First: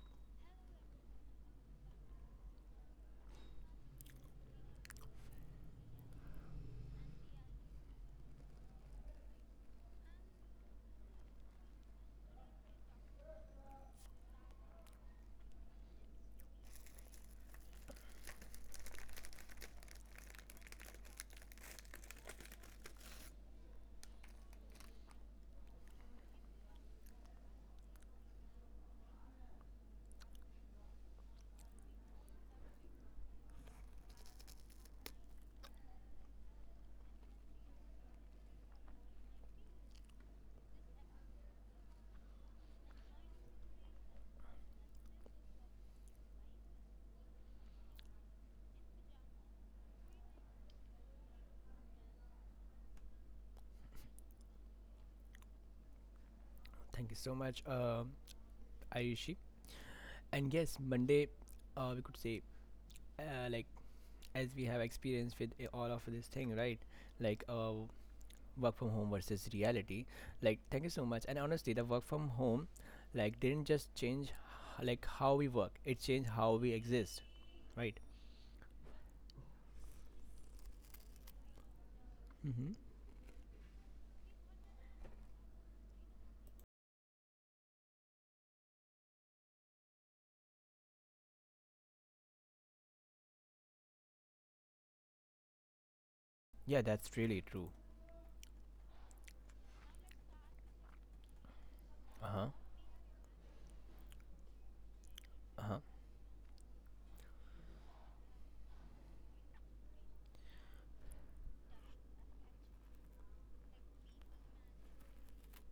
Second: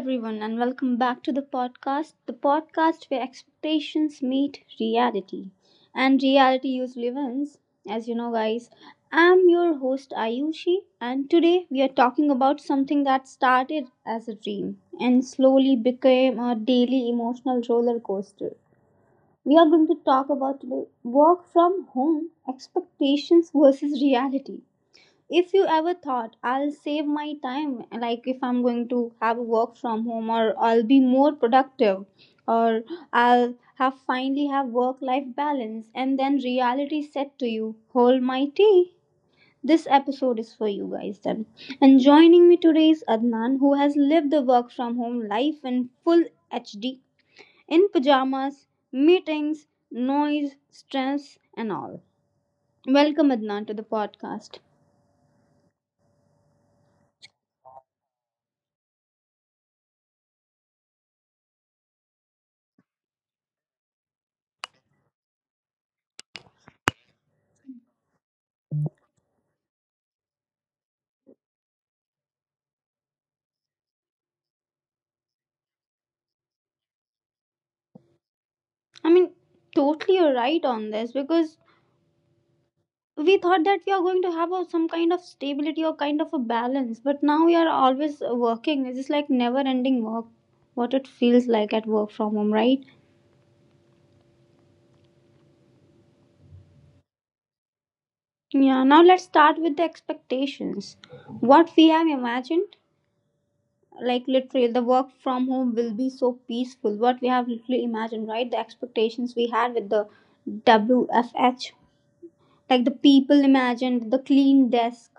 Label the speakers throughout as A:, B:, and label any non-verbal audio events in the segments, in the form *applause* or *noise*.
A: everyone, and welcome back to the podcast where expectations meet reality. And reality usually wins, as you know, guys. I'm your host, Ayushi, and today we are talking about something that started as a dream and slowly became a daily emotional roller coaster. We are going to talk about today work from home expectations versus reality. If you ever thought, I'll save my time, like if I'm going to have work from home, or I'll be more productive, or I'll have finally have work life balance, and then reality said to you, hold my tea, this episode is for you guys then. And joining me today is Adnan, who has lived the work from home life in full HD, in pajamas, meetings, noise, stress, and all. Welcome, Adnan, to the podcast.
B: Thank you so much, Ayushi. And yes, Monday, we could say, uh, like, as we have experience with all of this thing, right? Like, uh, work from home versus reality. Like, thank you so much. And honestly, the work from home, like, didn't just change, like, how we work. It changed how we exist, right?
A: I mean, totally you're right on this, because
B: Mm-hmm.
A: we thought that we are going to have a, some kind of stability or kind of a balance, but now we are always working. It's just like never ending work, what it feels like at work from home, right?
B: Yeah, that's really true.
A: Yeah, now let's start with the expectations. What
B: Uh
A: we
B: huh.
A: have imagined, like literally, the work
B: Uh huh.
A: from home will be so peaceful. What we have literally imagined, right? The expectations we had with the WFH, like the people imagined, the clean desk,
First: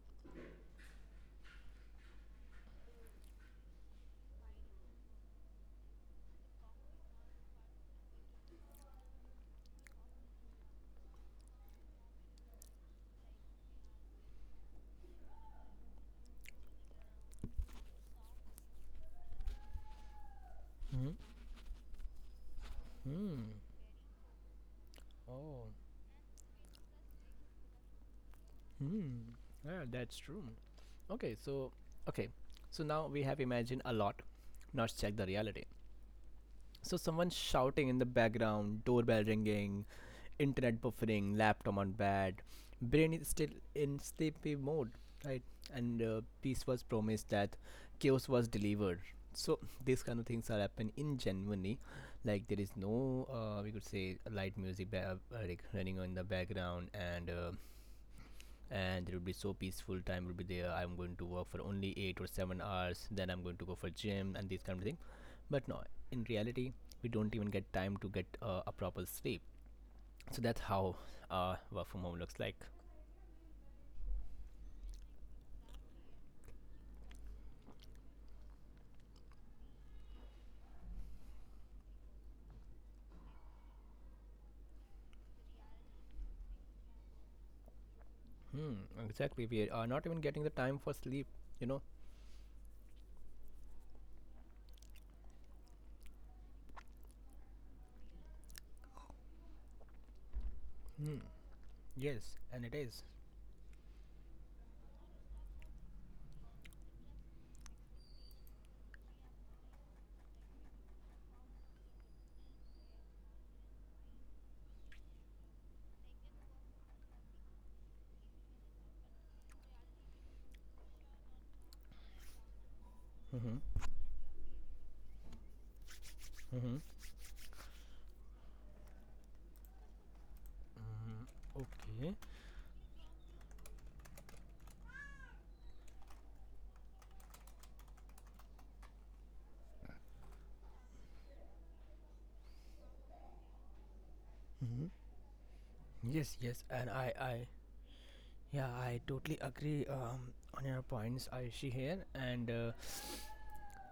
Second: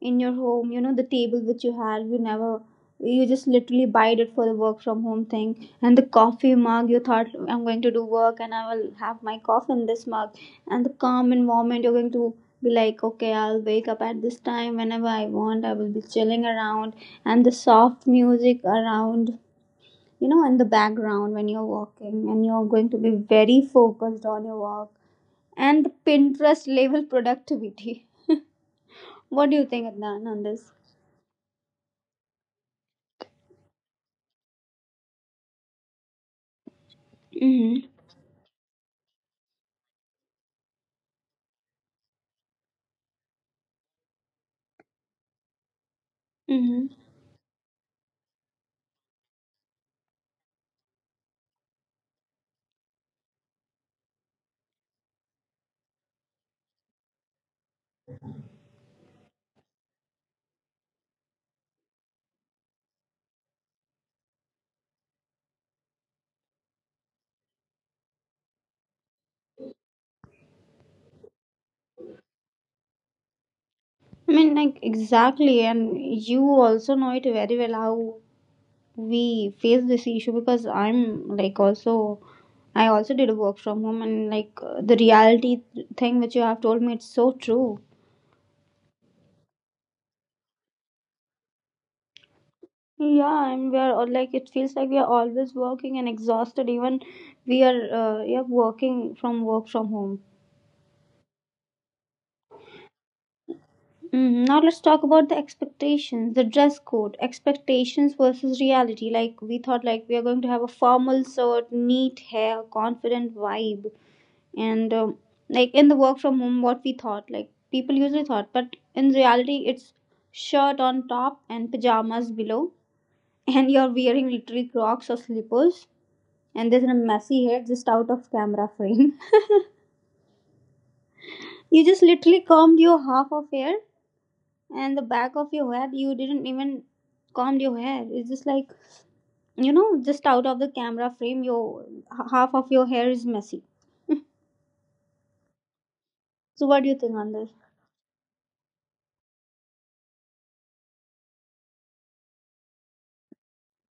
A: in your home, you know, the table which you had, you never, you just literally buyed it for the work from home thing, and the coffee mug, you thought, I'm going to do work and I will have my coffee in this mug, and the calm environment. You're going to be like, okay, I'll wake up at this time whenever I want, I will be chilling around, and the soft music around, you know, in the
B: Mm-hmm.
A: background, when you're walking, and you're going to be
B: Hmm.
A: very focused on your work,
B: Oh.
A: and the Pinterest level productivity. *laughs*
B: Hmm.
A: What do you
B: Yeah,
A: think,
B: that's
A: Adnan,
B: true.
A: on this?
B: Okay, so okay, so now we have imagined a lot. Now check the reality. So someone
A: Mm-hmm.
B: shouting in the background, doorbell ringing, internet buffering, laptop on bed, brain is still in sleepy mode, right? And peace was
A: Mm-hmm.
B: promised that chaos was delivered. So these kind of things are happening in genuinely, like there is no we could say light music like running on the background. And it would be so peaceful, time will be there, I'm going to work for only 8 or 7 hours, then I'm going to go for gym and these kind of thing. But no, in reality we don't even get time to get a proper sleep. So that's how work from home looks like.
A: I mean, like, exactly. And you also know it very well how we face this issue, because I'm like also, I also did work from home, and the reality thing which you have told me, it's so true.
B: Hmm. Exactly, we are not even getting the time for sleep, you know.
A: Yeah, and we are all like, it feels like we are always working and exhausted, even we are, yeah, working from work from home.
B: Hmm. Yes, and it is.
A: Mhm. Now let's talk about the expectations, the dress code, expectations versus reality. Like we thought, like we are going to have a formal suit, neat hair, confident vibe, and like in the work from home, what we thought, like people usually thought, but in reality, it's shirt on top and pajamas below, *laughs* and
B: Mm-hmm.
A: you're wearing literally Crocs or slippers, and
B: Mm-hmm.
A: there's a messy hair just out of camera frame. *laughs* You just
B: Okay.
A: literally combed your half of hair, and the back of your head, you didn't even combed your hair. It's just like, you know, just out of the camera frame, your half of your hair is messy.
B: Hmm. Yes, yes,
A: So what
B: and
A: do you think on this?
B: yeah, I totally agree on your points, Aishi here, and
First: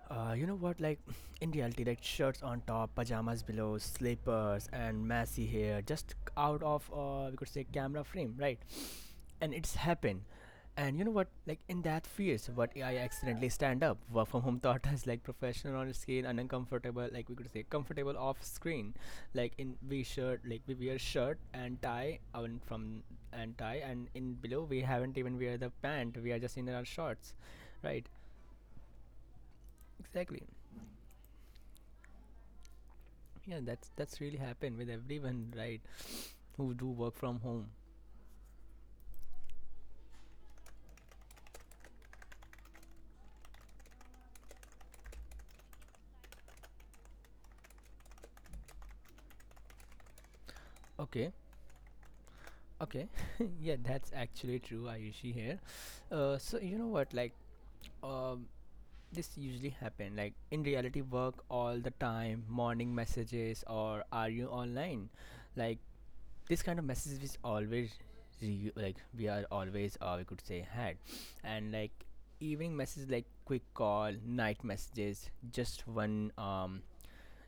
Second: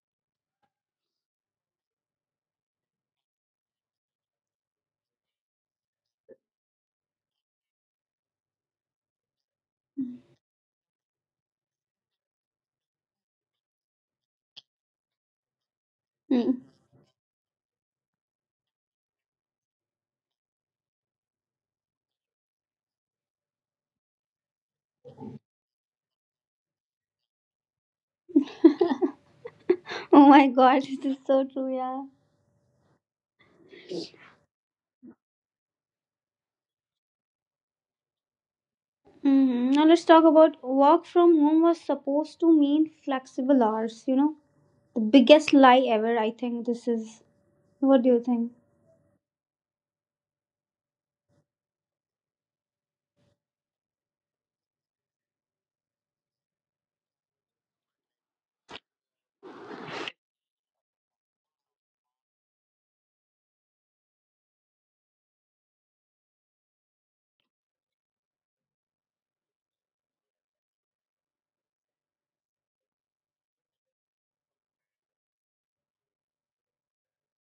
B: You know what? Like *sniffs* *laughs* in reality, like shirts on top, pajamas below, slippers, and messy hair just out of we could say camera frame, right? *sniffs* And it's happened. And you know what? Like in that phase, what I accidentally stand up. Work from home *laughs* thought as like professional on screen and
A: Hmm.
B: uncomfortable, like we could say comfortable off screen. Like in we shirt, like we wear shirt and tie, and from and tie, and in below we haven't even wear the pant. We are just in our shorts, right?
A: *laughs* Oh
B: Exactly.
A: my god. *laughs* This is so true. Yeah.
B: Yeah, that's really happened with everyone, right? Who do work from home.
A: Hmm. Now let's talk about, work from home was supposed to mean flexible hours, you know? The biggest lie ever, I think this is. What do you think?
B: Okay, okay, *laughs* yeah, that's actually true. Ayushi here. So you know what, like, um, this usually happen. Like in reality, work all the time, morning messages or are you online? Like this kind of message is always, like we are always, or we could say had, and like evening messages like quick call, night messages, just one um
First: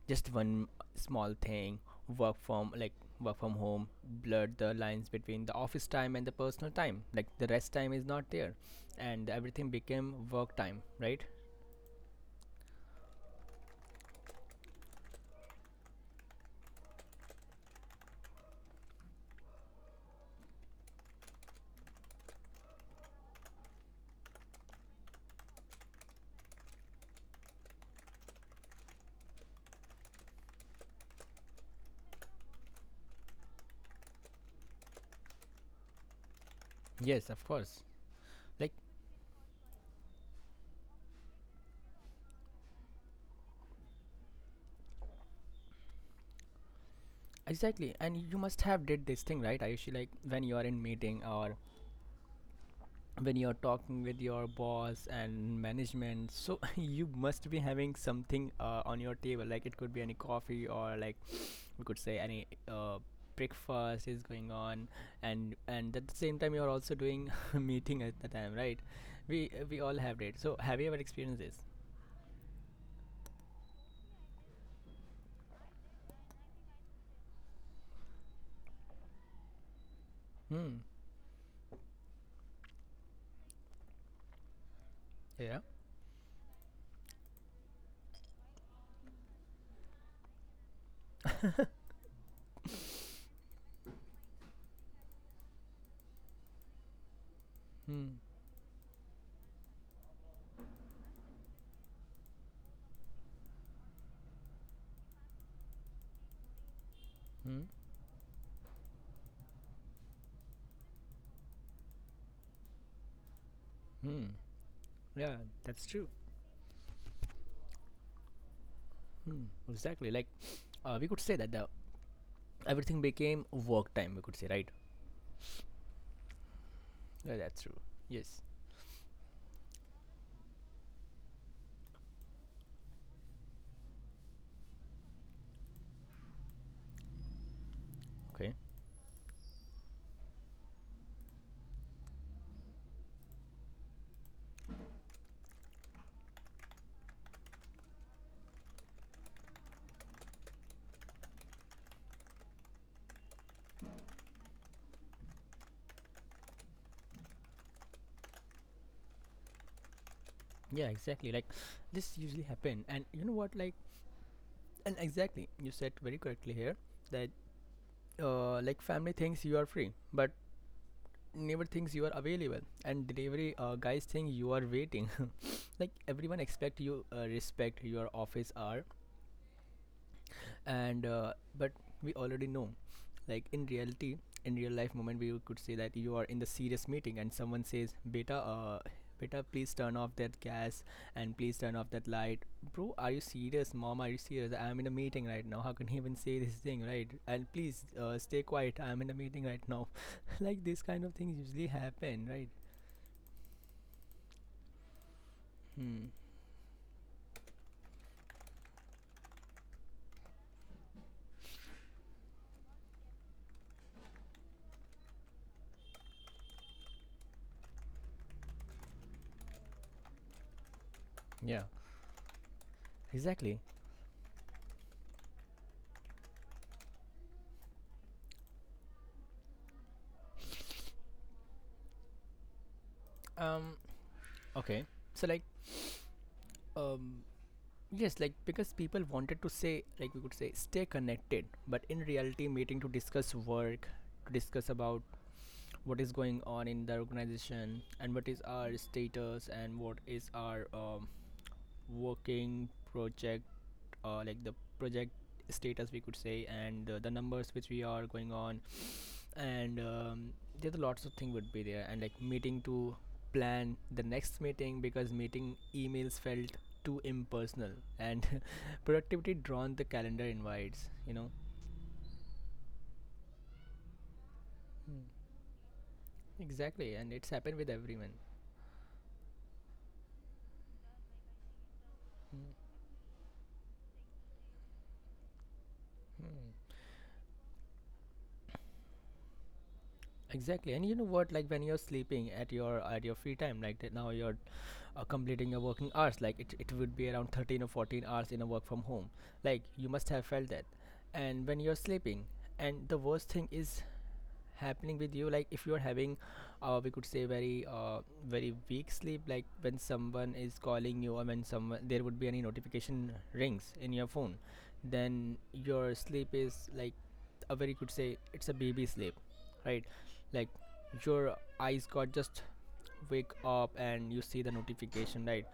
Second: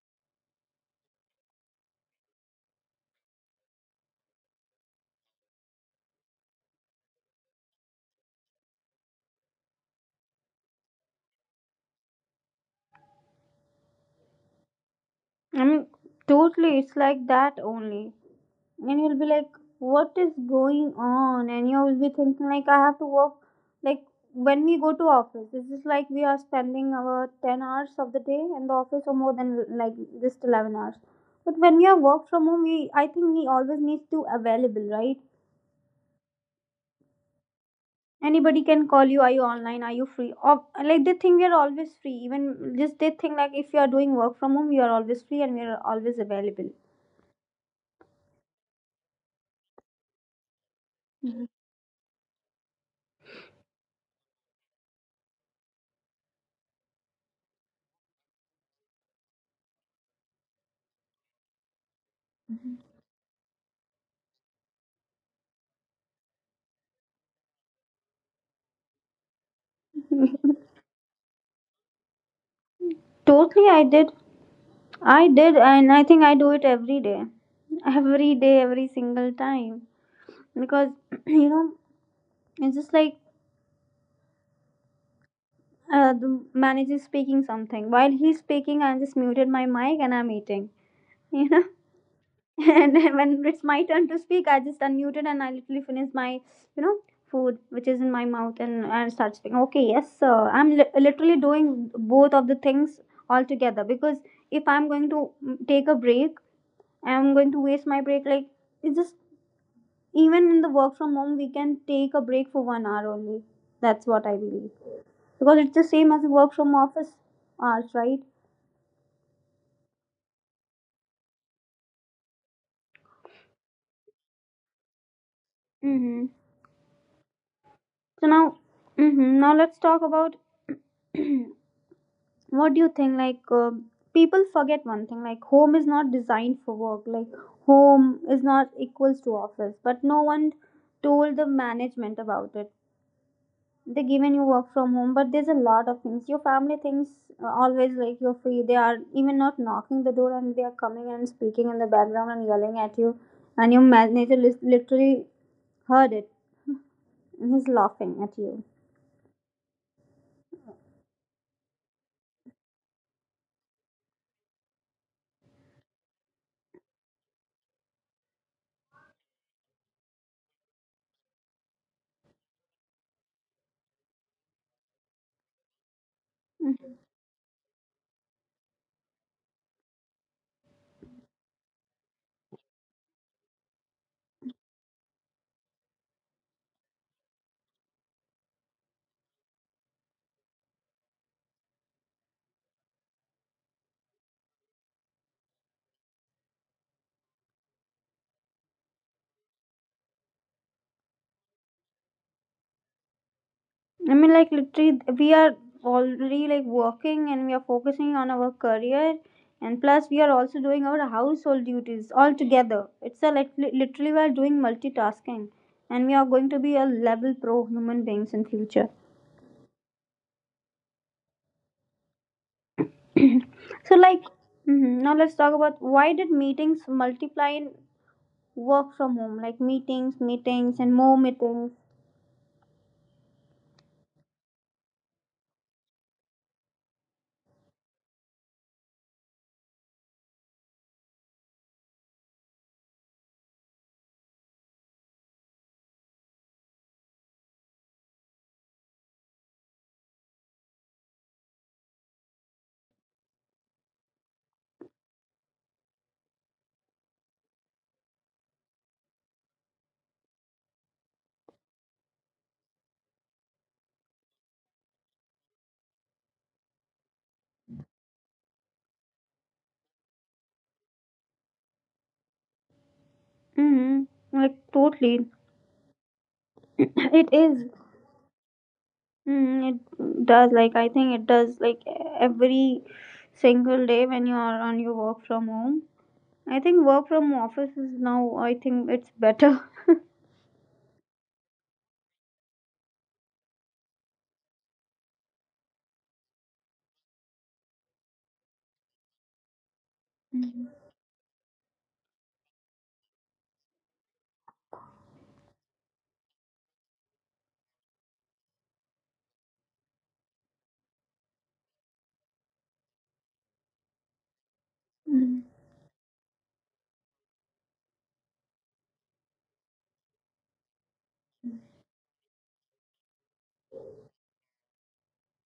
B: just one small thing. work from like work from home blurred the lines between the office time and the personal time, like the rest time is not there, and everything became work time, right?
A: I mean, totally, it's like that only. And you'll be like, what is going on, and you'll be thinking like, I have to work. Like when we go to office, it's just like we are spending our 10 hours of the day in the office, or more than like just 11 hours. But when we are work from home, we, I think, we always need to available, right?
B: Yes, of course.
A: Anybody
B: Like
A: can call, you are you online, are you free, or like they think we are always free. Even just they think, like, if you are doing work from home, you are always free, and we are always available.
B: exactly, and you must have did this thing, right? I usually like when you are in meeting
A: Mhm.
B: or when you're talking with your boss and management, so *laughs* you must be having something on your table, like it could be any coffee or like we could say any breakfast is going on, and at the same time you're also doing *laughs* meeting at the time, right? We all have it, so have you ever experienced this?
A: Totally, I did. I did, and I think I do it every day, every day, every single time.
B: Hmm.
A: Because *clears throat* you know, it's just like
B: Yeah.
A: the manager is speaking something. While he's speaking, I just muted my mic and I'm eating. You know, *laughs* and then when it's my turn to speak, I just unmuted and I literally finish my, you know, food which is in
B: Hmm.
A: my mouth, and I start speaking. Okay, yes, sir. I'm literally doing both of the things altogether. Because if I'm going to take a break, I'm going
B: Hmm.
A: to waste my break. Like, it's just, even in the work from home, we can take a break for 1 hour only. That's
B: Hmm.
A: what I believe,
B: Yeah,
A: because it's
B: that's
A: the
B: true.
A: same as work from office hours, right?
B: Hmm. Exactly, like, we could say that the everything became work time, we could say, right?
A: Mm-hmm.
B: Yeah, that's true.
A: So
B: Yes.
A: now, mm-hmm, now let's talk about, *clears throat* what do you think, people forget one thing, like, home is not designed for work, like, home is
B: Okay.
A: not equals to office, but no one told the management about it. They given you work from home, but there's a lot of things your family thinks, always, like you're free. They are even not knocking the door, and they are coming and speaking in the background and yelling at you, and your manager literally heard it, and he's laughing at you.
B: Yeah, exactly, like this usually happen. And you know what, like, and exactly, you said very correctly here that like family thinks you are free but never thinks you are available, and delivery guys think you are waiting. *laughs* Like everyone expect
A: Mhm.
B: you respect your office hour. And but we already know, like in reality, in real life moment, we could say that you are in the serious meeting and someone says, beta beta please turn off that gas, and please turn off that light. Bro, are you serious? Mom, are you serious? I'm in a meeting right now. How can you even say this thing, right? And please stay quiet, I'm in a meeting right now. *laughs* Like these kind of things usually happen, right?
A: I mean, like literally, we are
B: Hmm.
A: already like working and we are focusing on our career, and plus we are also doing our household duties all together. It's a like literally we are doing multitasking, and we are going to be a level pro human beings in future.
B: Yeah. Exactly.
A: So, like, mhm, now let's talk about, why did meetings multiply in work from home? Like meetings, meetings, and more meetings.
B: Um. Okay. So like um. Yes, like because people wanted to say, like we could say, stay connected, but in reality, meeting to discuss work, to discuss about what is going on in the organization and what is our status and what is our working project, like the project status we could say, and the numbers which we are going on, and there's lots of thing would be there, and like meeting to plan the next meeting because meeting emails felt too impersonal, and *laughs* productivity drawn the calendar invites, you know.
A: Hmm. Like
B: Mm.
A: totally. *clears throat*
B: Exactly, and it's
A: It
B: happened with
A: is.
B: everyone.
A: Mhm, it does. Like I think it does. Like
B: Mm.
A: every single day when you are on your work from home. I
B: Mm.
A: think work from office is now. I think it's better. *laughs*
B: Exactly, and you know what, like when you're sleeping at your free time, like that, now you're completing your working hours, like it would be around 13 or 14 hours in a work from home, like you must have felt that. And when you're sleeping, and the worst thing is happening with you, like if you're having we could say very very weak sleep, like when someone is calling you or when someone, there would be any notification rings in your phone, then
A: Mhm.
B: your sleep is like a very, could say it's a baby sleep, right? Like your eyes got just wake up and you see the notification, right?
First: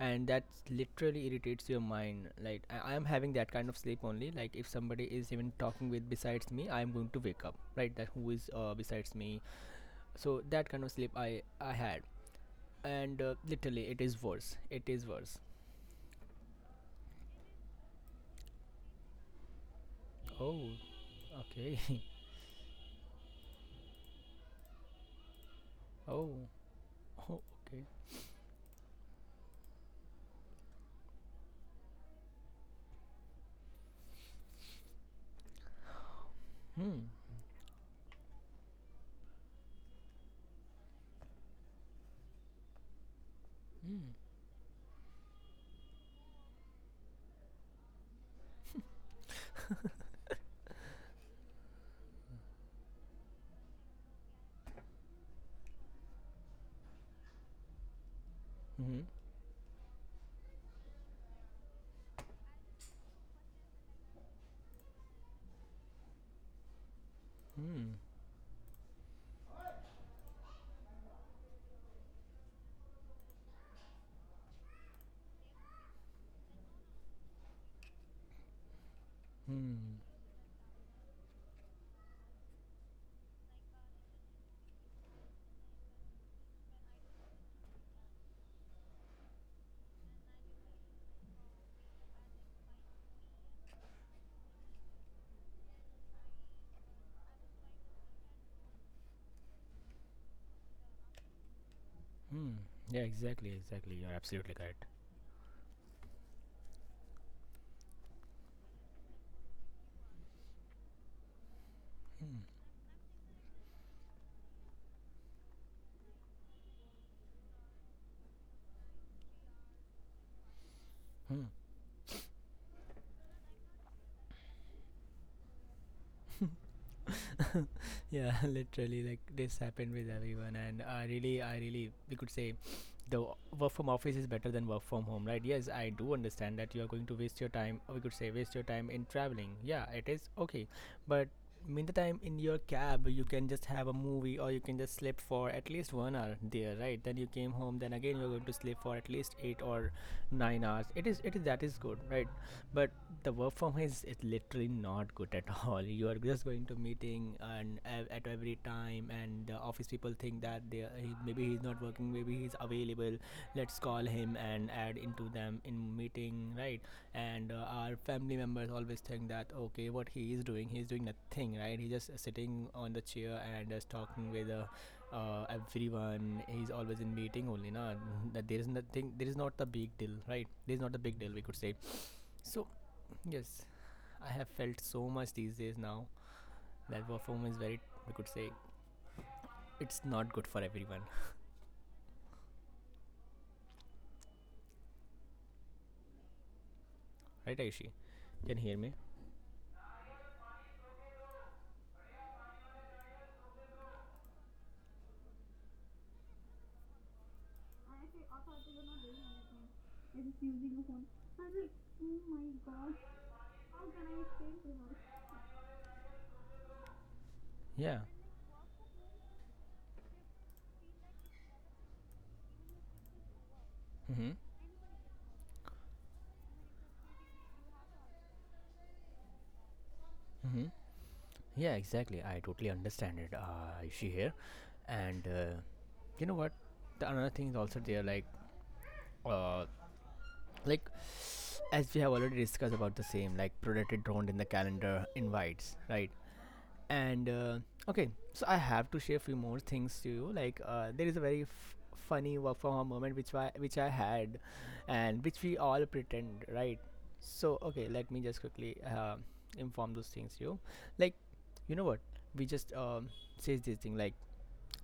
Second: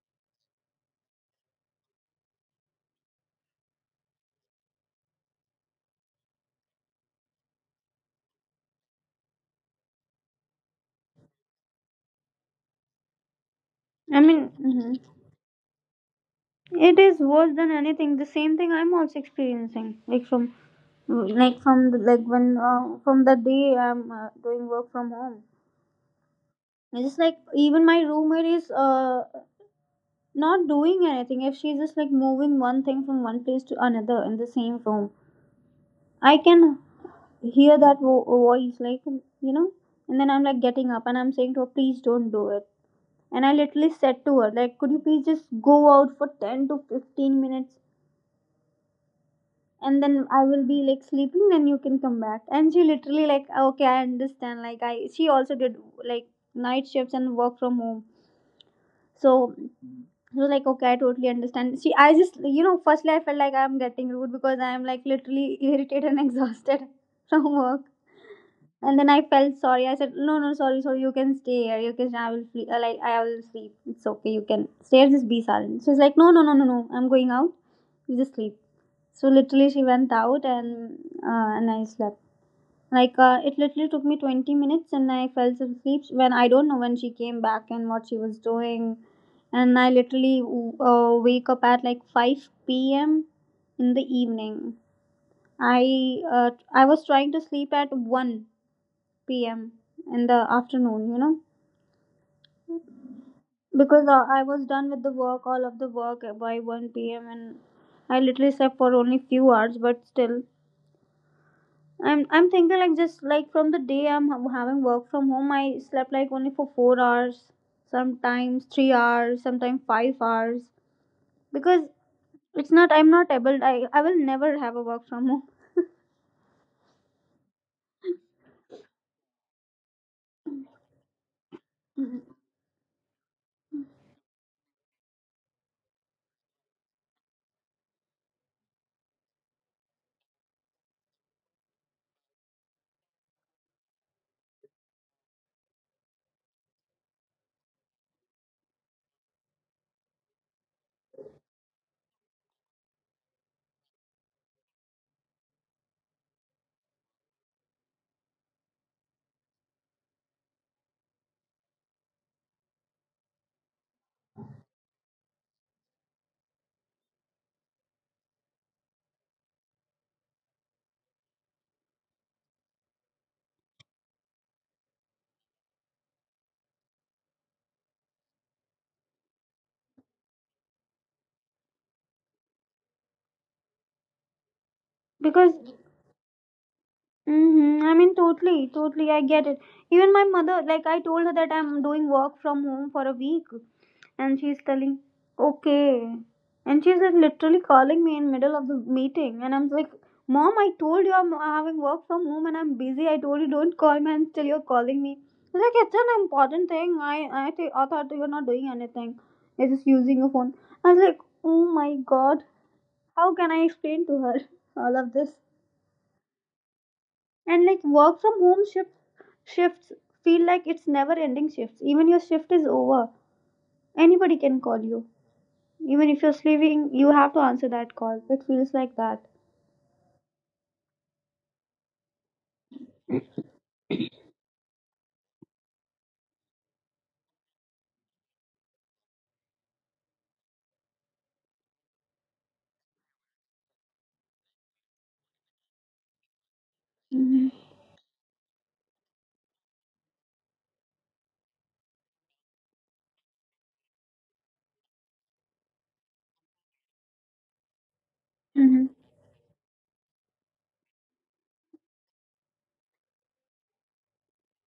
B: And that literally irritates your mind, like I am having that kind of sleep only, like if somebody is even talking with besides me, I am going to wake up, right? That who is besides me. So that kind of sleep I had, and literally it
A: I
B: is
A: mean.
B: worse, it
A: Mhm.
B: is worse.
A: It is worse than anything. The same thing I'm also experiencing.
B: Oh.
A: Like
B: Okay.
A: from the,
B: *laughs*
A: like when from the day I'm doing work from home.
B: Oh.
A: It's just like
B: Oh,
A: even
B: okay.
A: my roommate is not doing anything. If she's just like moving one thing from one place to another in the same room, I can
B: Hmm.
A: hear that voice, like, you know. And then I'm like getting up and I'm saying to her, please don't do it. And I literally
B: Hmm.
A: said to her, like, could you please just go out for 10 to 15 minutes, and then I will be like sleeping, then you can come back. And she literally like, okay, I understand. Like, I, she also did like night shifts and work from home,
B: Hmm.
A: so she was like, okay, I totally understand. She, I just, you know, firstly I felt like I'm getting rude, because I'm like literally irritated and *laughs* exhausted from work.
B: Hmm.
A: And then I felt sorry. I said, no, no, sorry, sorry, you can stay here, you can, I will sleep, like, I will sleep, it's okay, you can stay here, just be silent. She's like, no, no, no, no, no, I'm going out, you just sleep. So literally,
B: Hmm.
A: she went out, and I slept. Like it literally took me 20 minutes, and I fell asleep when, I don't know when she came back and what she was doing. And I literally wake up at like five p.m. in the evening. I I was trying to sleep at one p.m. in the afternoon. You know,
B: Hmm. Yeah, exactly, exactly. You're
A: because I
B: absolutely
A: was
B: correct.
A: done with the work, all of the work by one p.m., and I literally slept for only few hours, but still I'm
B: Hmm.
A: I'm thinking like, just like from the day I'm having work from home, I slept like only for 4 hours, sometimes 3 hours, sometimes 5 hours,
B: Hmm.
A: because it's not, I'm not able. I will never have a work from home
B: Yeah, *laughs* literally, like this happened with everyone, and we could say, work from office is better than work from home, right? Yes, I do understand that you are going to waste your time. We could say waste your time in traveling. Yeah, it is okay, but meantime in your cab you can just have a movie or you can just sleep for at least 1 hour there, right? Then you came home, then again you're going to sleep for at least 8 or 9 hours. It is, it is, that is good, right? But the work from home is, it's literally not good at *laughs* all. You are just going to meeting and at every time, and the office people think that maybe he's not working, maybe he's available, let's call him and add into them in meeting, right? And our family members always think that okay, what he is doing? He is doing nothing, right? He's just sitting on the chair and just talking with everyone, he's always in meeting only na, that there is nothing, there is not the big deal, right? There is not a big deal, we could say. So yes, I have felt so much these
A: because.
B: days now that work from home is very,
A: Mm-hmm. I
B: we
A: mean,
B: could say,
A: totally, totally. I get it.
B: it's
A: Even my
B: not good for
A: mother, like,
B: everyone.
A: I
B: *laughs*
A: told her that I'm doing work from home for a week, and she's telling, okay. And she's like
B: Right,
A: literally
B: Ayushi?
A: calling me in
B: Can
A: middle
B: you
A: of
B: hear
A: the
B: me?
A: meeting, and I'm like, Mom, I told you I'm having work from home and I'm busy. I told you don't call me, and still you're calling me. She's like, it's an important thing. I thought you're not doing anything. You're just using your phone. I was like, oh my god, how can I explain to her *laughs* all of this? And like
B: Yeah.
A: work from home shifts, shifts feel like it's never ending shifts. Even your shift is over.
B: Mm-hmm.
A: Anybody can call you. Even if you're sleeping, you have to answer that call. It feels like that.
B: Mm-hmm. Yeah, exactly. I totally understand it, Ayushi here. And you know what? The another thing is also there, uh, like as we have already discussed about the same, like predator drone in the calendar invites, right? And
A: Mm-hmm.
B: okay, so I have to share a few more things to you, like there is a very funny work from home moment which I had, and which we all pretend, right? So okay, let me just quickly
A: Mm-hmm.
B: inform those things to you, like you know what, we just says this thing, like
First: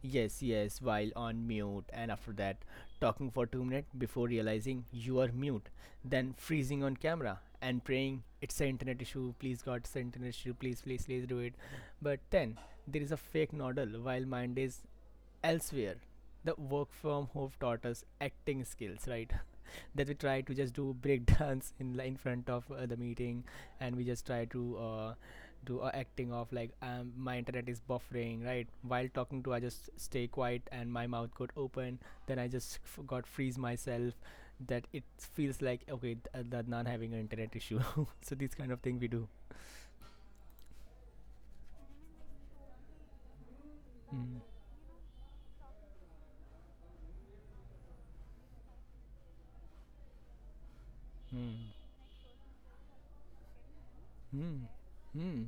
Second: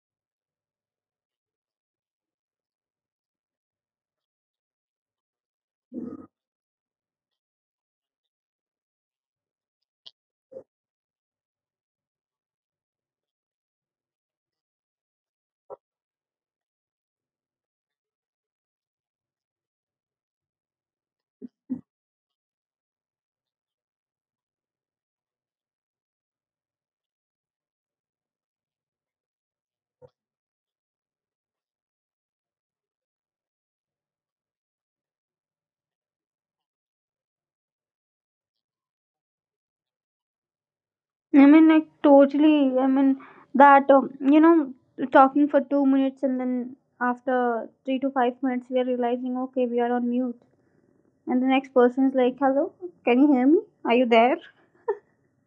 B: yes, yes, while on mute, and after that, talking for 2 minutes before realizing you are mute, then freezing on camera and praying, it's an internet issue, please God, it's an internet issue, please, please, please do it. But then there is a fake noddle while mind is elsewhere. The work from home taught us acting skills, right? That we try to just do breakdance *laughs* in front of the meeting, and we just try to do acting of like my internet is buffering, right, while talking to, I just stay quiet and my mouth got open, then I just got freeze myself, that it feels like okay, that not having an internet issue. *laughs* So this kind of thing we do.
A: I mean, like totally. I mean that,
B: Mm.
A: talking for 2 minutes and then after 3 to 5 minutes, we are realizing, okay, we are on mute, and the
B: Mm.
A: next person is like, "Hello, can you hear me? Are you there?"
B: Mm. Mm.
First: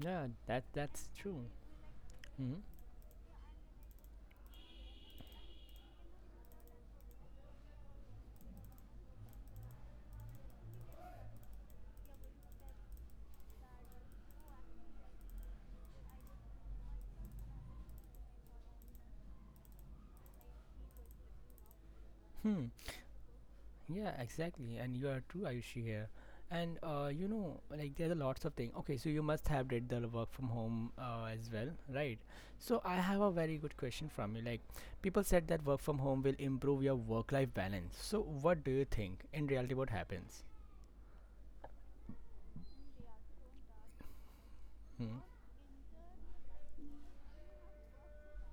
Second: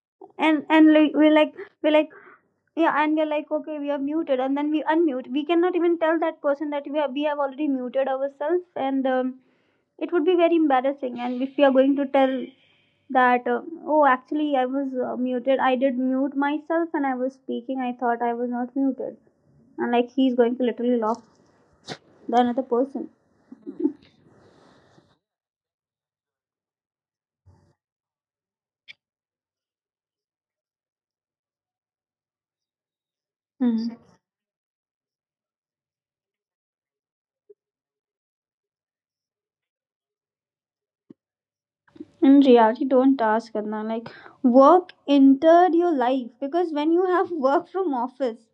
B: Yeah, that
A: And
B: that's
A: like, we're
B: true.
A: like we're like
B: Mm.
A: yeah, and we're like, okay, we are muted, and then we unmute. We cannot even tell that person that we have already muted ourselves, and it would be very embarrassing. And if we are going to tell that, oh, actually I was muted. I did mute myself, and I was speaking. I thought I was not muted. And like he's going to literally lock the another
B: Hmm.
A: person.
B: Yeah, exactly. And you are true, Ayushi here. And you know, like there's a lots of things. Okay, so you must have did the work from home as well, right? So I have a very good
A: Hmm.
B: question from you. People said that work from home will improve your work-life balance. So what do you think in reality? What happens?
A: In reality, don't ask Adnan. Like, work
B: Hmm.
A: entered your life because when you have work from office,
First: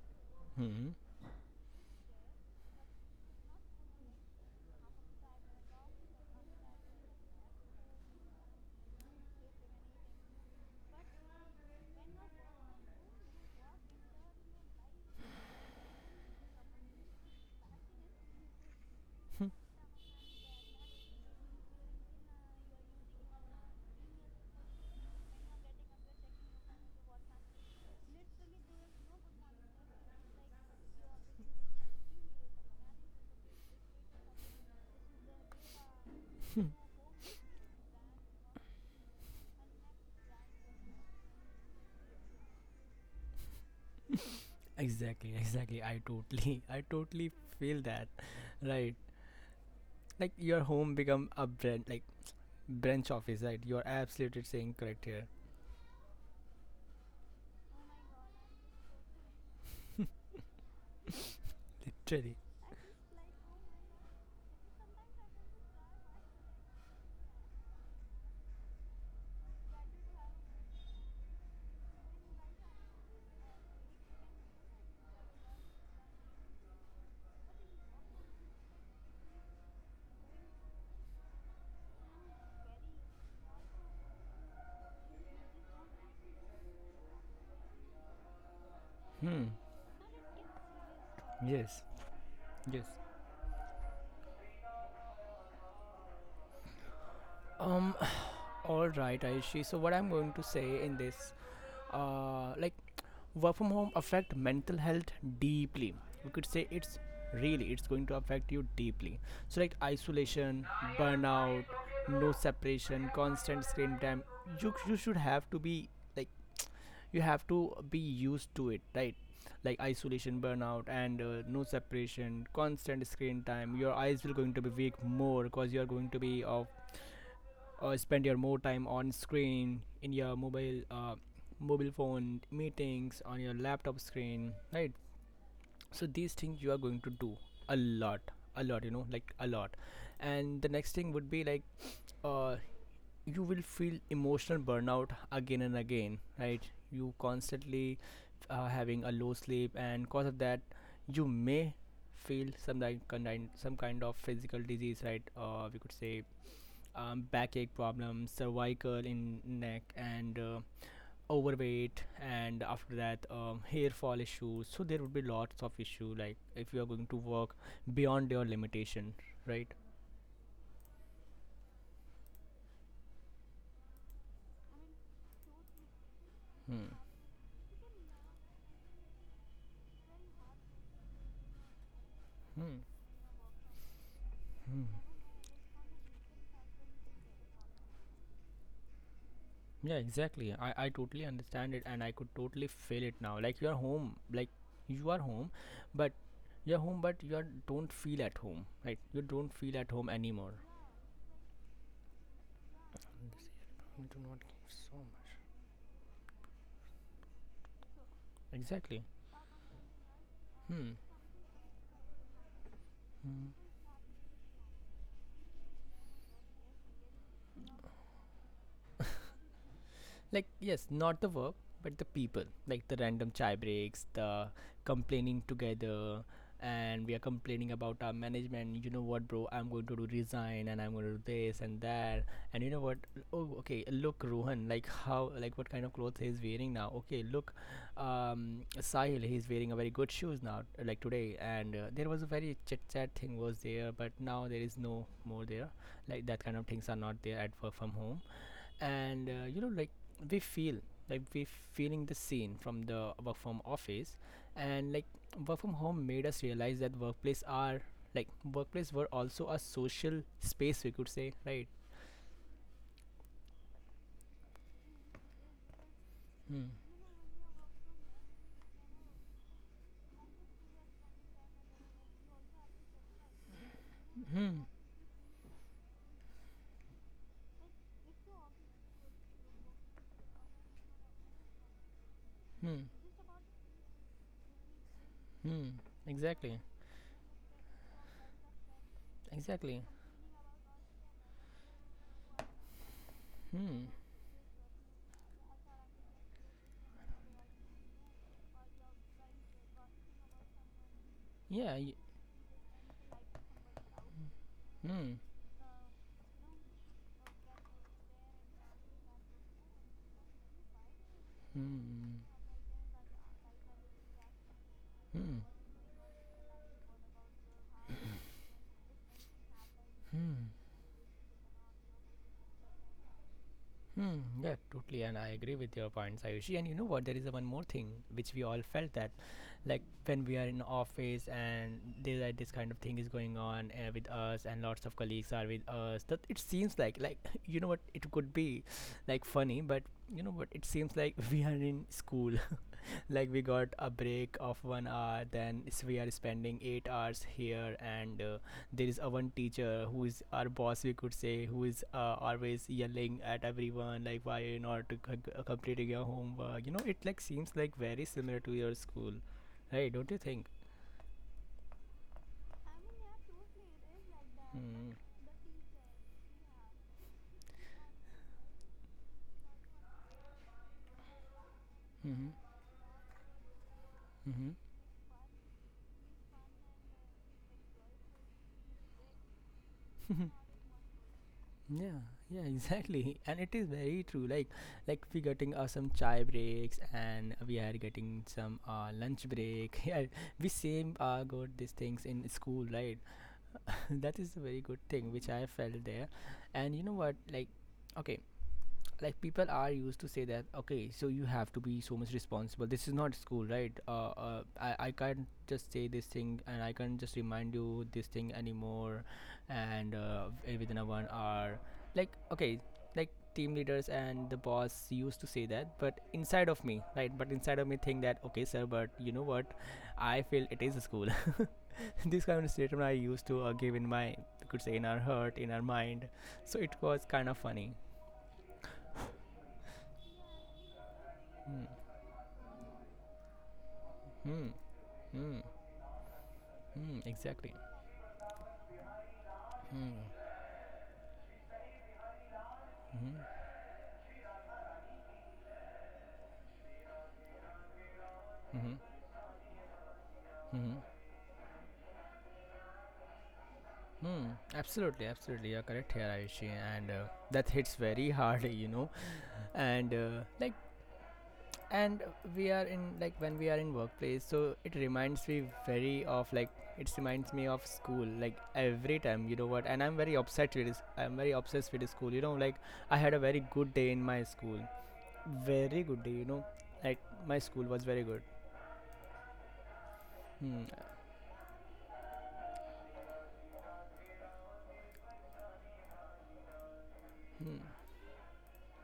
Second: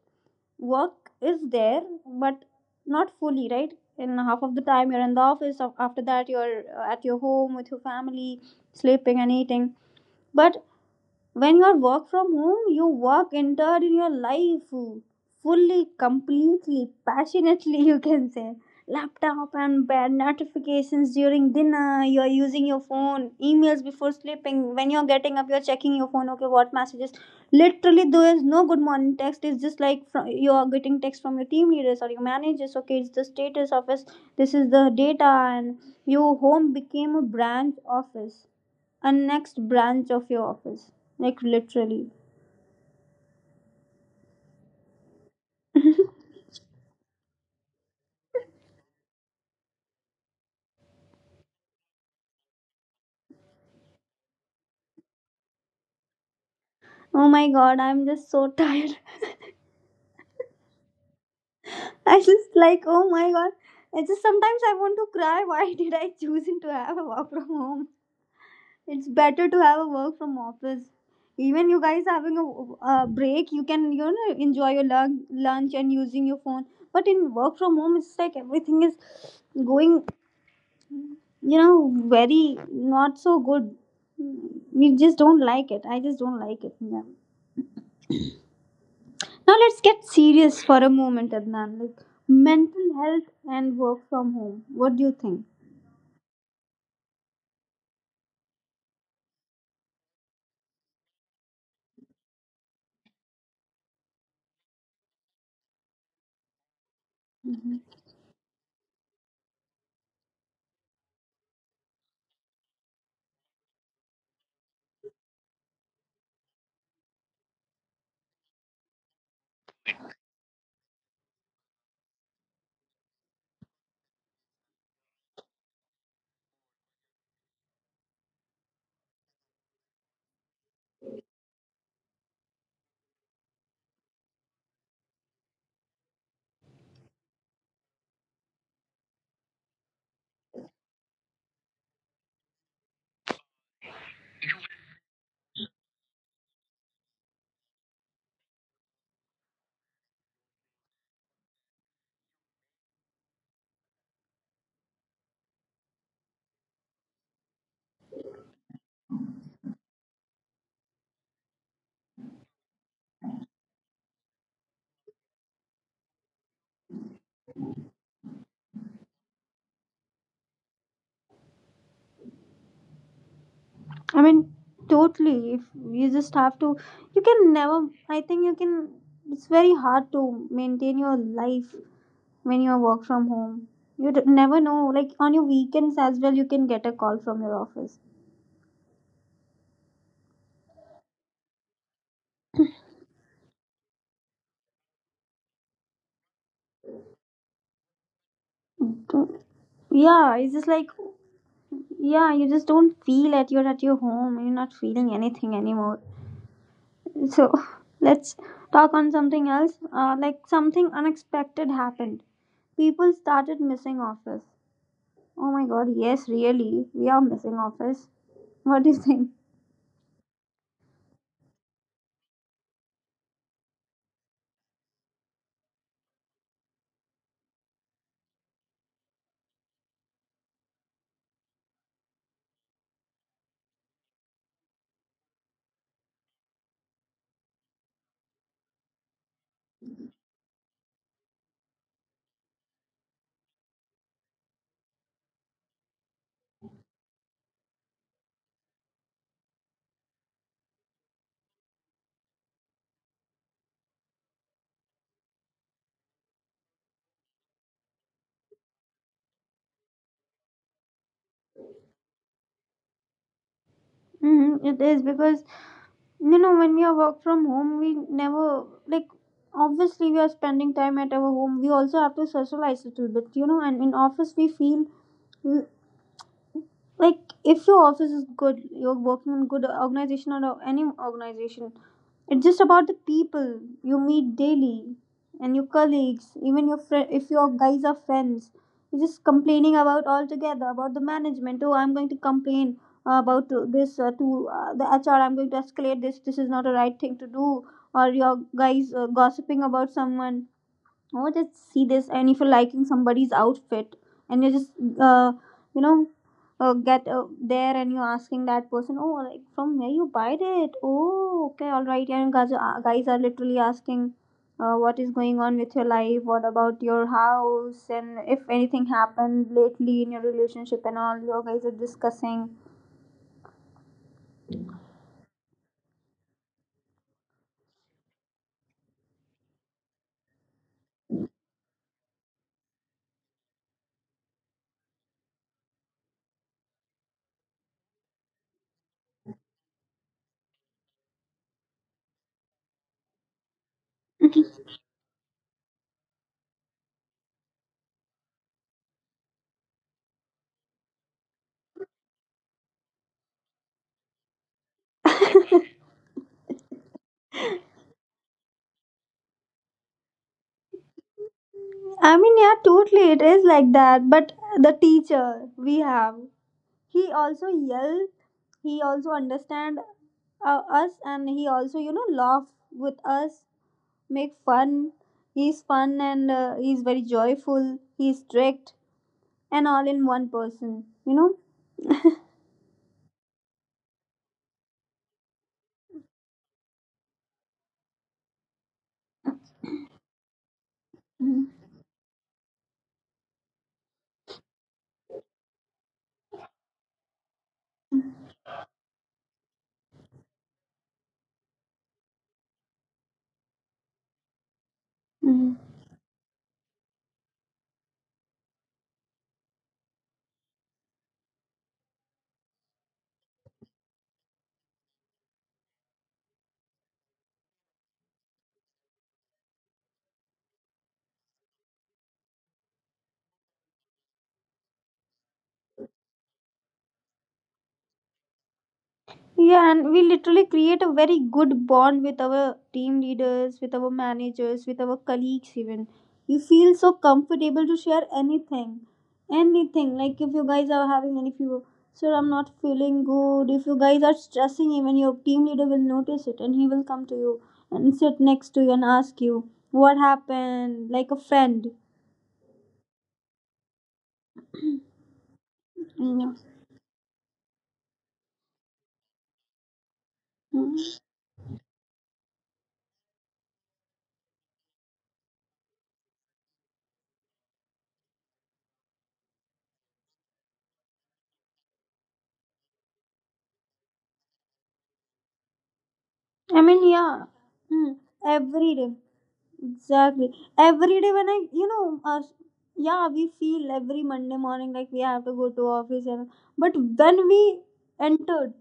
B: Hmm.
A: work is there but not fully, right? In half of the time you're in the office, after that you're at your home with your family sleeping and eating. But when you work from home, you work entered in your life fully, completely, passionately, you can say. Laptop and bad notifications during dinner, you're using your phone, emails before sleeping. When you're getting up, you're checking your phone, okay, what messages. Literally, there is no good morning text. It's just like, from, you're getting text from your team leaders or your managers, okay, it's the status office, this is the data, and your home became a branch office, a next branch of your office, like literally.
B: Exactly. *laughs* Exactly. I totally. *laughs* I totally feel that. Right. Like your home become a branch, like branch office, right? You're absolutely saying correct here.
A: Oh my god, I'm just so tired. *laughs* I
B: Literally.
A: just like, oh my god, I just sometimes I want to cry. *laughs* Why did I choose to have a work from home? It's better to have a work from office. Even you guys, having a break, you can enjoy your lunch and using your phone. But in work from home, it's like everything is going, very not so good. We just don't like it. I just don't like it, yeah.
B: Hmm.
A: Now let's get serious for a moment,
B: Yes.
A: Adnan. Like,
B: Yes.
A: mental health and work from home. What do you think?
B: Um. *sighs* *laughs* All right, Aishi. So what I'm going to say in this, uh, like, work from home affect mental health deeply. We could say it's really
A: Mhm.
B: it's going to affect you deeply. So like isolation, burnout, no separation, constant screen time. You should have to be like you have to be used to it, right? Like isolation, burnout, and no separation, constant screen time. Your eyes will going to be weak more because you are going to be of spend your more time on screen in your mobile mobile phone meetings on your laptop screen, right? So these things you are going to do a lot, a lot, you know, like a lot. And the next thing would be like uh, you will feel emotional burnout again and again, right? You constantly having a low sleep, and cause of that you may feel some kind some kind of physical disease, right? We could say backache problems, cervical in neck, and overweight, and after that hair fall issues. So there would be lots of issue like if you are going to work beyond your limitation, right?
A: I mean, totally. If you just have to,
B: Hmm.
A: you can never. I think you can. It's very hard to maintain your life when
B: Hmm.
A: you work from home. You never know. Like, on your weekends as well, you can get a call from your office.
B: Yeah, exactly. I totally understand it and I could totally feel it now. Like you are home, like you are home, but you're home, but don't feel at home, right? You don't
A: Do
B: feel at home
A: Yeah,
B: anymore.
A: it's just like, yeah, you just don't feel that you're at
B: We
A: your
B: do not
A: home. You're
B: give
A: not
B: so
A: feeling
B: much.
A: anything anymore. So *laughs* let's talk
B: Exactly.
A: on something else. Like,
B: Hmm.
A: something unexpected happened. People
B: Hmm.
A: started missing office. Oh my god, yes, really. We are missing office. What do you think?
B: Like yes, not the work, but the people, like the random chai breaks, the complaining together. And we are complaining about our management. You know what, bro, I'm going to do resign and I'm going to do this and that. And you know what? Oh okay, look, Rohan, like how, like what kind of clothes he's wearing now. Okay look, Sahil, he's wearing a very good shoes now like today. And there was a very chit chat thing was there, but now there is no more there. Like that kind of things are not there at work from home. And you know, like we feel like we feeling the scene from the work from office. And like work from home made us realize that workplace are like workplace were also a social space, we could say, right?
A: Mm-hmm, it is because,
B: Hmm.
A: when we are work from home, we never like, obviously, we are spending time at our home. We also have to socialize a little bit. And in office, we
B: Hmm.
A: feel like if your office is good, you're working in good organization or any organization. It's just
B: Hmm.
A: about the people you meet daily, and
B: Hmm.
A: your colleagues,
B: Exactly.
A: even your friend, if your guys are friends, you're just
B: Exactly.
A: complaining about altogether about the management. Oh, I'm going to complain about
B: Hmm.
A: this, to the H, am going to escalate this is not a right thing to do. Or your guys, gossiping about someone. Oh, just
B: yeah y-
A: see this. And if you're liking somebody's outfit, and you just
B: hmm.
A: uh, you know get there, and you're asking that person, oh, like, from where you buy it? Oh, okay, all right.
B: Hmm.
A: And guys, guys are literally asking what is
B: Hmm.
A: going on with your life, what about your house, and if anything happened lately in your
B: Hmm.
A: relationship and all, you guys are discussing.
B: Hmm, yeah, totally, and I agree with your points, Ayushi. And you know what? There is a one more thing which we all felt that, like when we are in office and there are this kind of thing is going on with us, and lots of colleagues are with us. That it seems like *laughs* you know what? It could be like funny, but you know what? It seems like *laughs* we are in school. *laughs* Like we got a break of 1 hour, then we are spending 8 hours here, and there is a one teacher who is our boss, we could say, who is always yelling at everyone, like why are you not completing your homework. You know, it like seems like very similar to your school, right? Don't you think?
A: I mean, yeah, totally. It is like that. But the
B: Mm.
A: teacher we have, he also yell. He also understand us, and he also,
B: Mm-hmm.
A: laugh with us, make
B: Mm-hmm.
A: fun. He's fun, and he's very joyful, he's strict, and all in one person you know
B: *laughs* Yeah. Yeah, exactly, and it is very true. Like we getting some chai breaks and we are getting some lunch break. *laughs* Yeah, we same got
A: Mhm.
B: these things in school, right? *laughs* That is a very good thing which I felt there. And you know what? Like, okay, like people are used to say that okay, so you have to be so much responsible, this is not school, right? I can't just
A: Mhm.
B: say this thing and I can't just remind you this thing anymore. And within a 1 hour, like okay, like team leaders and the boss used to say that. But inside of me, right, but inside of me think that okay sir, but you know what, I feel it is a school. *laughs* This kind of statement I used to give in my, you could say, in our heart, in our mind. So it was kind of funny.
A: Yeah, and we literally create a very
B: Hmm.
A: good bond with our team leaders, with our
B: Hmm.
A: managers, with our
B: Hmm.
A: colleagues, even. You feel
B: Hmm.
A: so
B: Exactly.
A: comfortable to share anything. Anything.
B: Hmm.
A: Like, if you guys are having any few, sir, I'm not
B: Hmm.
A: feeling good. If you guys are stressing, even your team leader will notice it, and he will come to you and sit next
B: Hmm.
A: to you and ask you what
B: Hmm.
A: happened, like a friend.
B: Hmm. Absolutely. Absolutely. You're correct here, Ayushi,
A: Yeah.
B: and that hits very *laughs* hard, you know. And like,
A: Mm.
B: and we are in like when we are in workplace, so it reminds me very of like it reminds me of school. Like every time, you know what? And I'm very obsessed with this. I'm very obsessed with school. You know, like I had a very good day in my school. Very good day. You know,
A: I
B: like
A: mean,
B: my
A: yeah.
B: school was very
A: Mm.
B: good.
A: Every day. Exactly.
B: Hmm.
A: Every day when I, yeah, we feel every Monday morning like we have to go to office, and but when
B: Hmm.
A: we entered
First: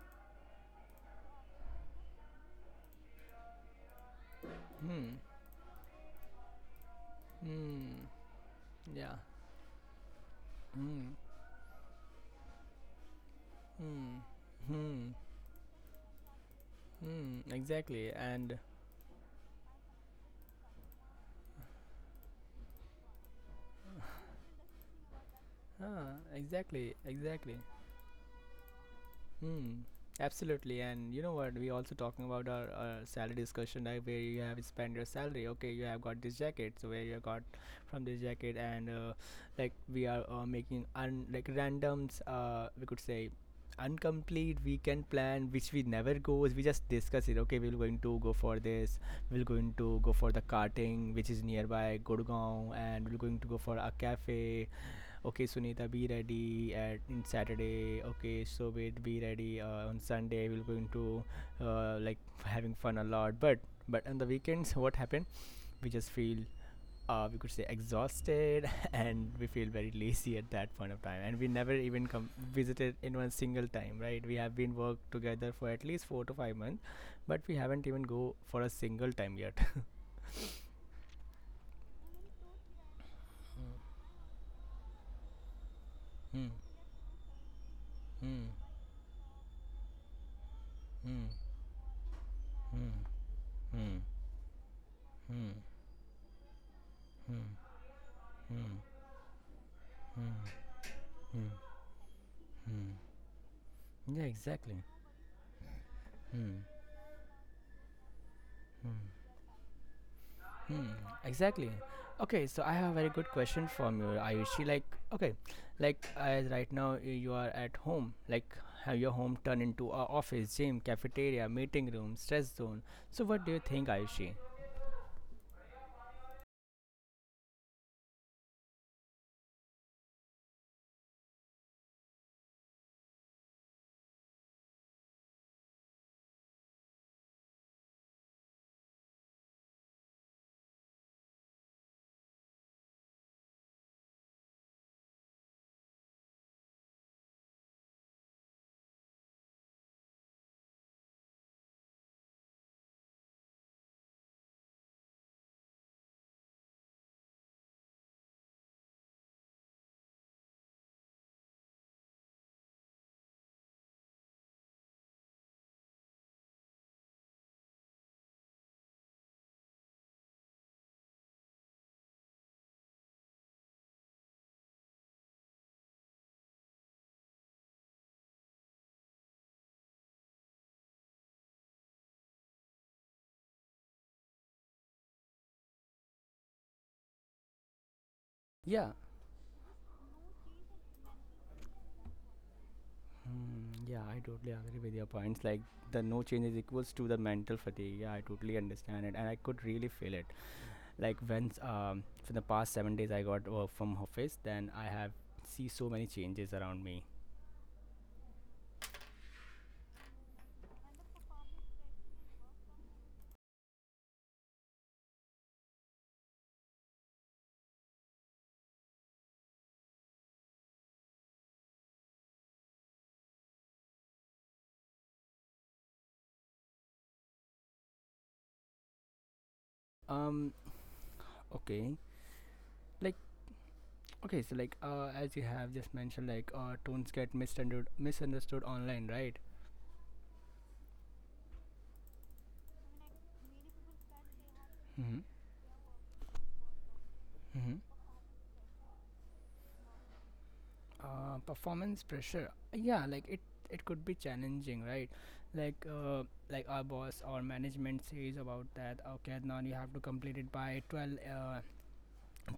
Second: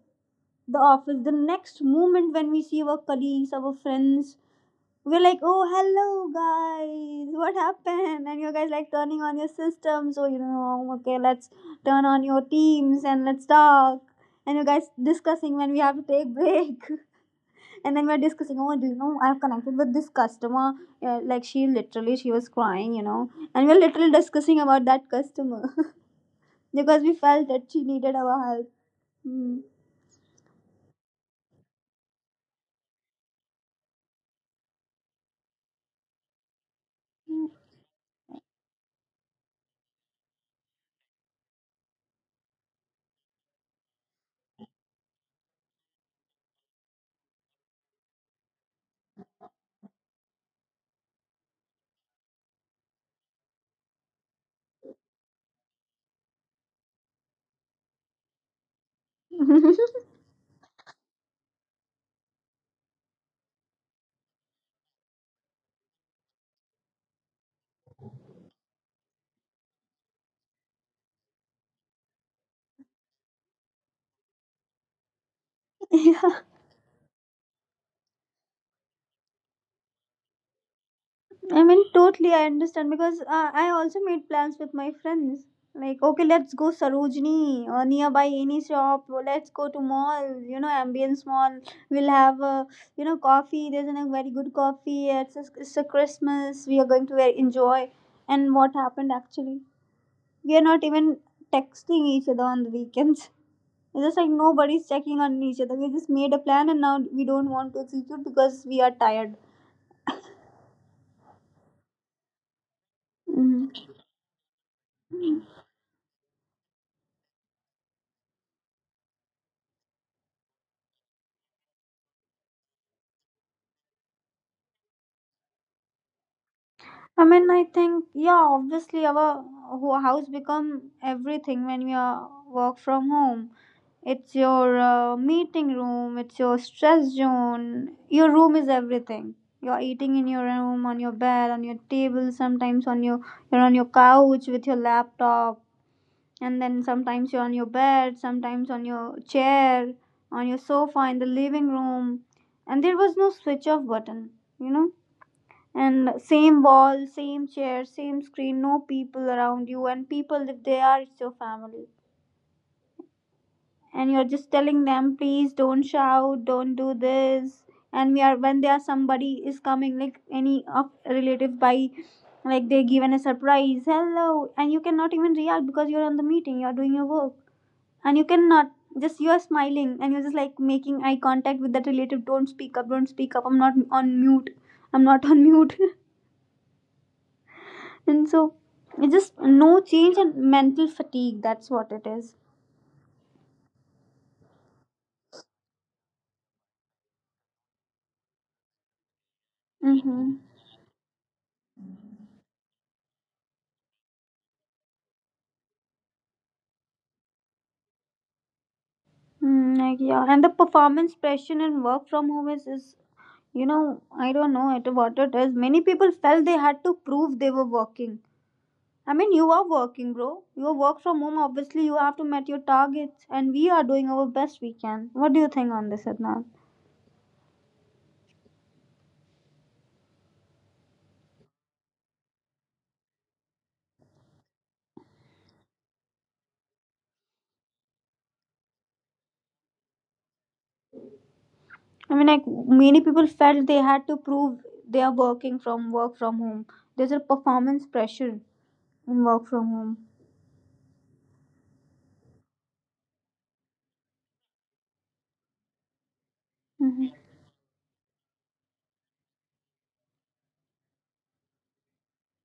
A: the office, the next moment when we see our colleagues, our friends,
B: Hmm.
A: we're like, oh, hello, guys, what
B: Hmm.
A: happened? And you guys like
B: Yeah.
A: turning on your systems, so,
B: Hmm.
A: okay, let's turn on your teams and let's talk.
B: Hmm.
A: And you guys
B: Hmm.
A: discussing when we have to take break. *laughs*
B: Hmm.
A: And then
B: Exactly.
A: we're discussing,
B: And
A: oh, do you know, I've connected with this customer. Like, she literally she was crying. And we're literally discussing about that customer.
B: ah,
A: *laughs*
B: exactly.
A: Because we felt
B: Exactly.
A: that she needed our help. Hmm.
B: Hmm. Absolutely. And you know what? We also talking about our salary discussion, like where you have spent your salary. Okay, you have got this jacket, so where you got from this jacket. And like we are making un like randoms. We could say incomplete weekend plan which we never goes, we just discuss it. Okay, we're going to go for this, we're going to go for the karting which is nearby Gurgaon, and we're going to go for a cafe. Okay, Sunita, be ready at in Saturday. Okay, so wait, be ready on Sunday we're going to like *laughs* having fun a lot. But on the weekends, what happened, we just feel we could say exhausted. *laughs* And we feel very lazy at that point of time, and we never even come visited in one single time, right? We have been worked together for at
A: *laughs*
B: least four to
A: Yeah.
B: five months but we haven't even go for a single time yet. *laughs*
A: I mean, totally, I understand because I also made plans with my friends. Like, okay,
B: Hmm.
A: let's go Sarojini or nearby
B: Hmm.
A: any shop. Or let's go to mall. You know, ambience
B: Hmm.
A: mall. We'll have,
B: Hmm.
A: coffee. There's
B: Hmm.
A: a very good coffee. It's a,
B: Hmm.
A: it's a Christmas. We are going to very
B: Hmm.
A: enjoy. And what
B: Hmm.
A: happened actually?
B: Hmm,
A: We are not even
B: hmm,
A: texting each other on the
B: hmm.
A: weekends. *laughs* It's just
B: Yeah,
A: like
B: exactly.
A: nobody's checking on each other. We just made a
B: Hmm,
A: plan, and now we don't want to execute because we are
B: hmm,
A: tired.
B: hmm. Exactly. Okay, so I have a very good
A: Mhm.
B: question from you, Ayushi. Like, okay, like as right now you are at home, like have your home turned into a office, gym, cafeteria, meeting room, stress zone. So what do you think, Ayushi?
A: I mean, I think yeah, obviously our house become everything when you are work from home. It's your meeting room, it's your stress zone. Your room is everything. You're eating in your room, on your bed, on your table, sometimes on your you're on your couch with your laptop, and then sometimes you're on your bed, sometimes on your chair, on your sofa in the living room. And there was no switch off button, you know? And same wall, same chair, same screen, no people around you. And people, if they are, it's your family, and you're just telling them, please don't shout, don't do this. And we are, when there somebody is coming, like any of relative by, like they given a surprise hello, and you cannot even react because you're on the meeting, you're doing your work, and you cannot, just you are smiling, and you're just like making eye contact with that relative, don't speak up, don't speak up, I'm not on mute, I'm not on mute. *laughs* And so
B: Yeah.
A: it's just no change and mental fatigue. That's what it is.
B: Hmm, yeah, I totally agree with your points. Like the no change is equals to the mental fatigue. Yeah, I totally understand it, and I could really feel
A: Mm-hmm.
B: it. Like when for the past 7 days I got work from office, then I have see so many changes around me.
A: Mm, like yeah, and the performance pressure and work from home is, I don't know it what it is. Many people felt they had to prove they were working. I mean, you are working, bro. You work from home. Obviously, you have to meet your targets, and we are doing our best we can. What do you think on this, Adnan?
B: Um, okay, like okay, so like as you have just mentioned, like tones get misunderstood online, right?
A: I mean, like many people felt they had to prove
B: Mm-hmm.
A: they are working from work from home. There's a
B: Mm-hmm.
A: performance pressure in work from home.
B: Performance pressure, yeah, like it could be challenging, right? Like uh, like our boss
A: Mhm.
B: or management says about that. Okay, now you have to complete it by twelve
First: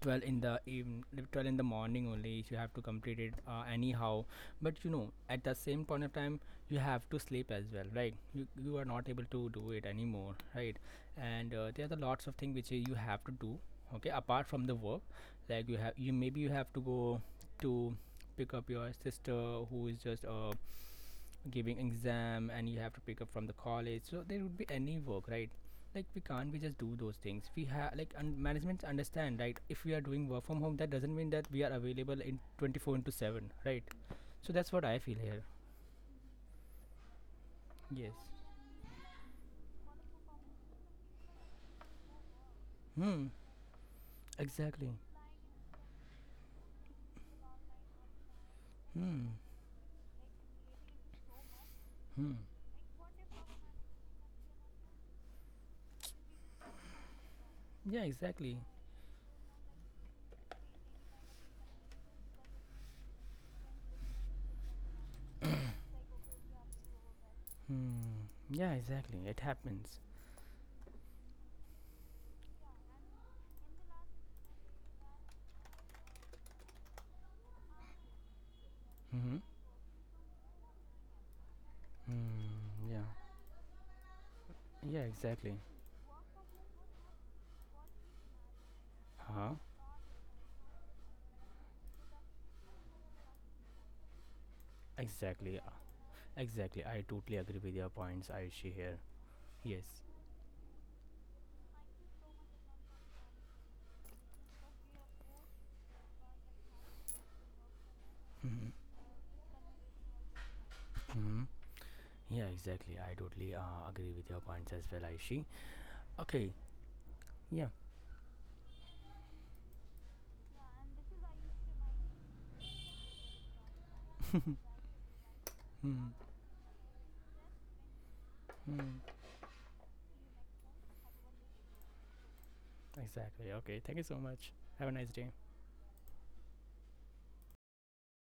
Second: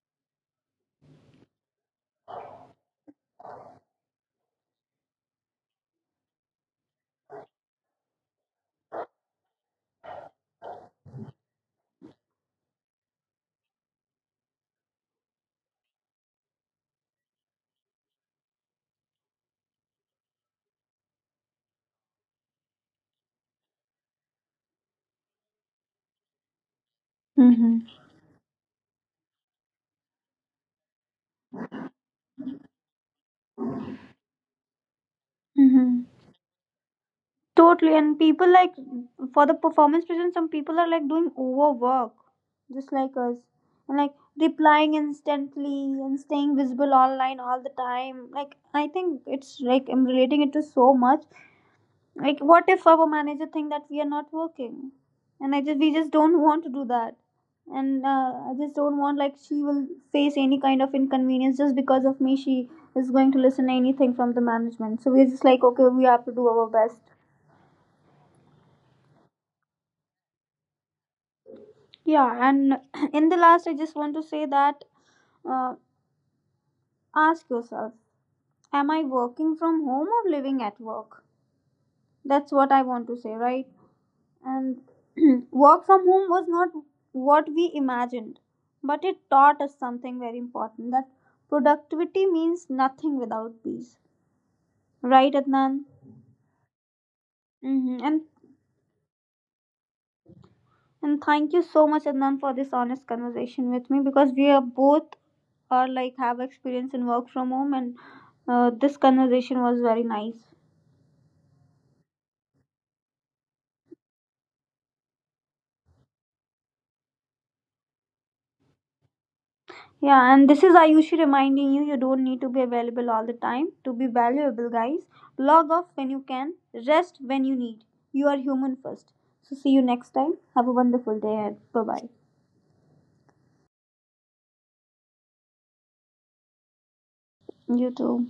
B: 12 in the even 12 in the morning only you have to complete it anyhow. But you know at the same point of time you have to sleep as well, right? You are not able to do it anymore, right? And there are the lots of things which you have to do, okay, apart from the work. Like you have you maybe you have to go to pick up your sister who is just giving exam and you have to pick up from the college, so there would be any work, right? Like we can't we just do those things we
A: Mhm.
B: have like, and management understand, right? If we are doing work from home, that doesn't mean that we are available in 24 into 7, right? So that's what I feel here.
A: Mhm. Totally.
B: Yes.
A: And people, like, for the performance prison, some people are like doing overwork, just like
B: Hmm.
A: us, and like
B: Exactly.
A: replying instantly and staying visible online all the time. Like, I think
B: Hmm.
A: it's like I'm relating it to so much.
B: Hmm.
A: Like, what if our manager think that we are not working, and I just we just don't want to do that,
B: Yeah,
A: and I
B: exactly.
A: just don't want like she will face any kind of inconvenience just because of me. She is going to listen anything from the management. So we're just like, okay, we have to do our best.
B: Hmm. Yeah, exactly, it happens.
A: Yeah, and *clears throat* in the last, I just want to say that, uh, ask yourself, am I
B: Hmm.
A: working from home or living at work? That's what I
B: Hmm.
A: want
B: Yeah.
A: to say, right? And
B: Yeah,
A: *clears throat*
B: exactly.
A: work from home was not what we imagined, but it
B: Huh.
A: taught us something very important, that productivity means nothing without peace. Right,
B: Exactly.
A: Adnan?
B: Exactly, I totally agree with your
A: Hmm. And
B: points, Ayushi here. Yes.
A: and thank you so much, Adnan, for this honest conversation with me because we are both are like, have experience in work from home, and
B: Hmm.
A: this conversation was very nice.
B: Hmm. Yeah, exactly. I totally agree with your points as well, Aishi. Okay, yeah.
A: Yeah, and this is Ayushi reminding you, you don't need to be available all the time to be valuable, guys. Log off when you can, rest when you need. You are human first.
B: Mm-hmm.
A: So, see you next time. Have a wonderful day ahead. Bye bye.
B: Exactly. Okay, thank you so much. Have a nice day.
A: You too.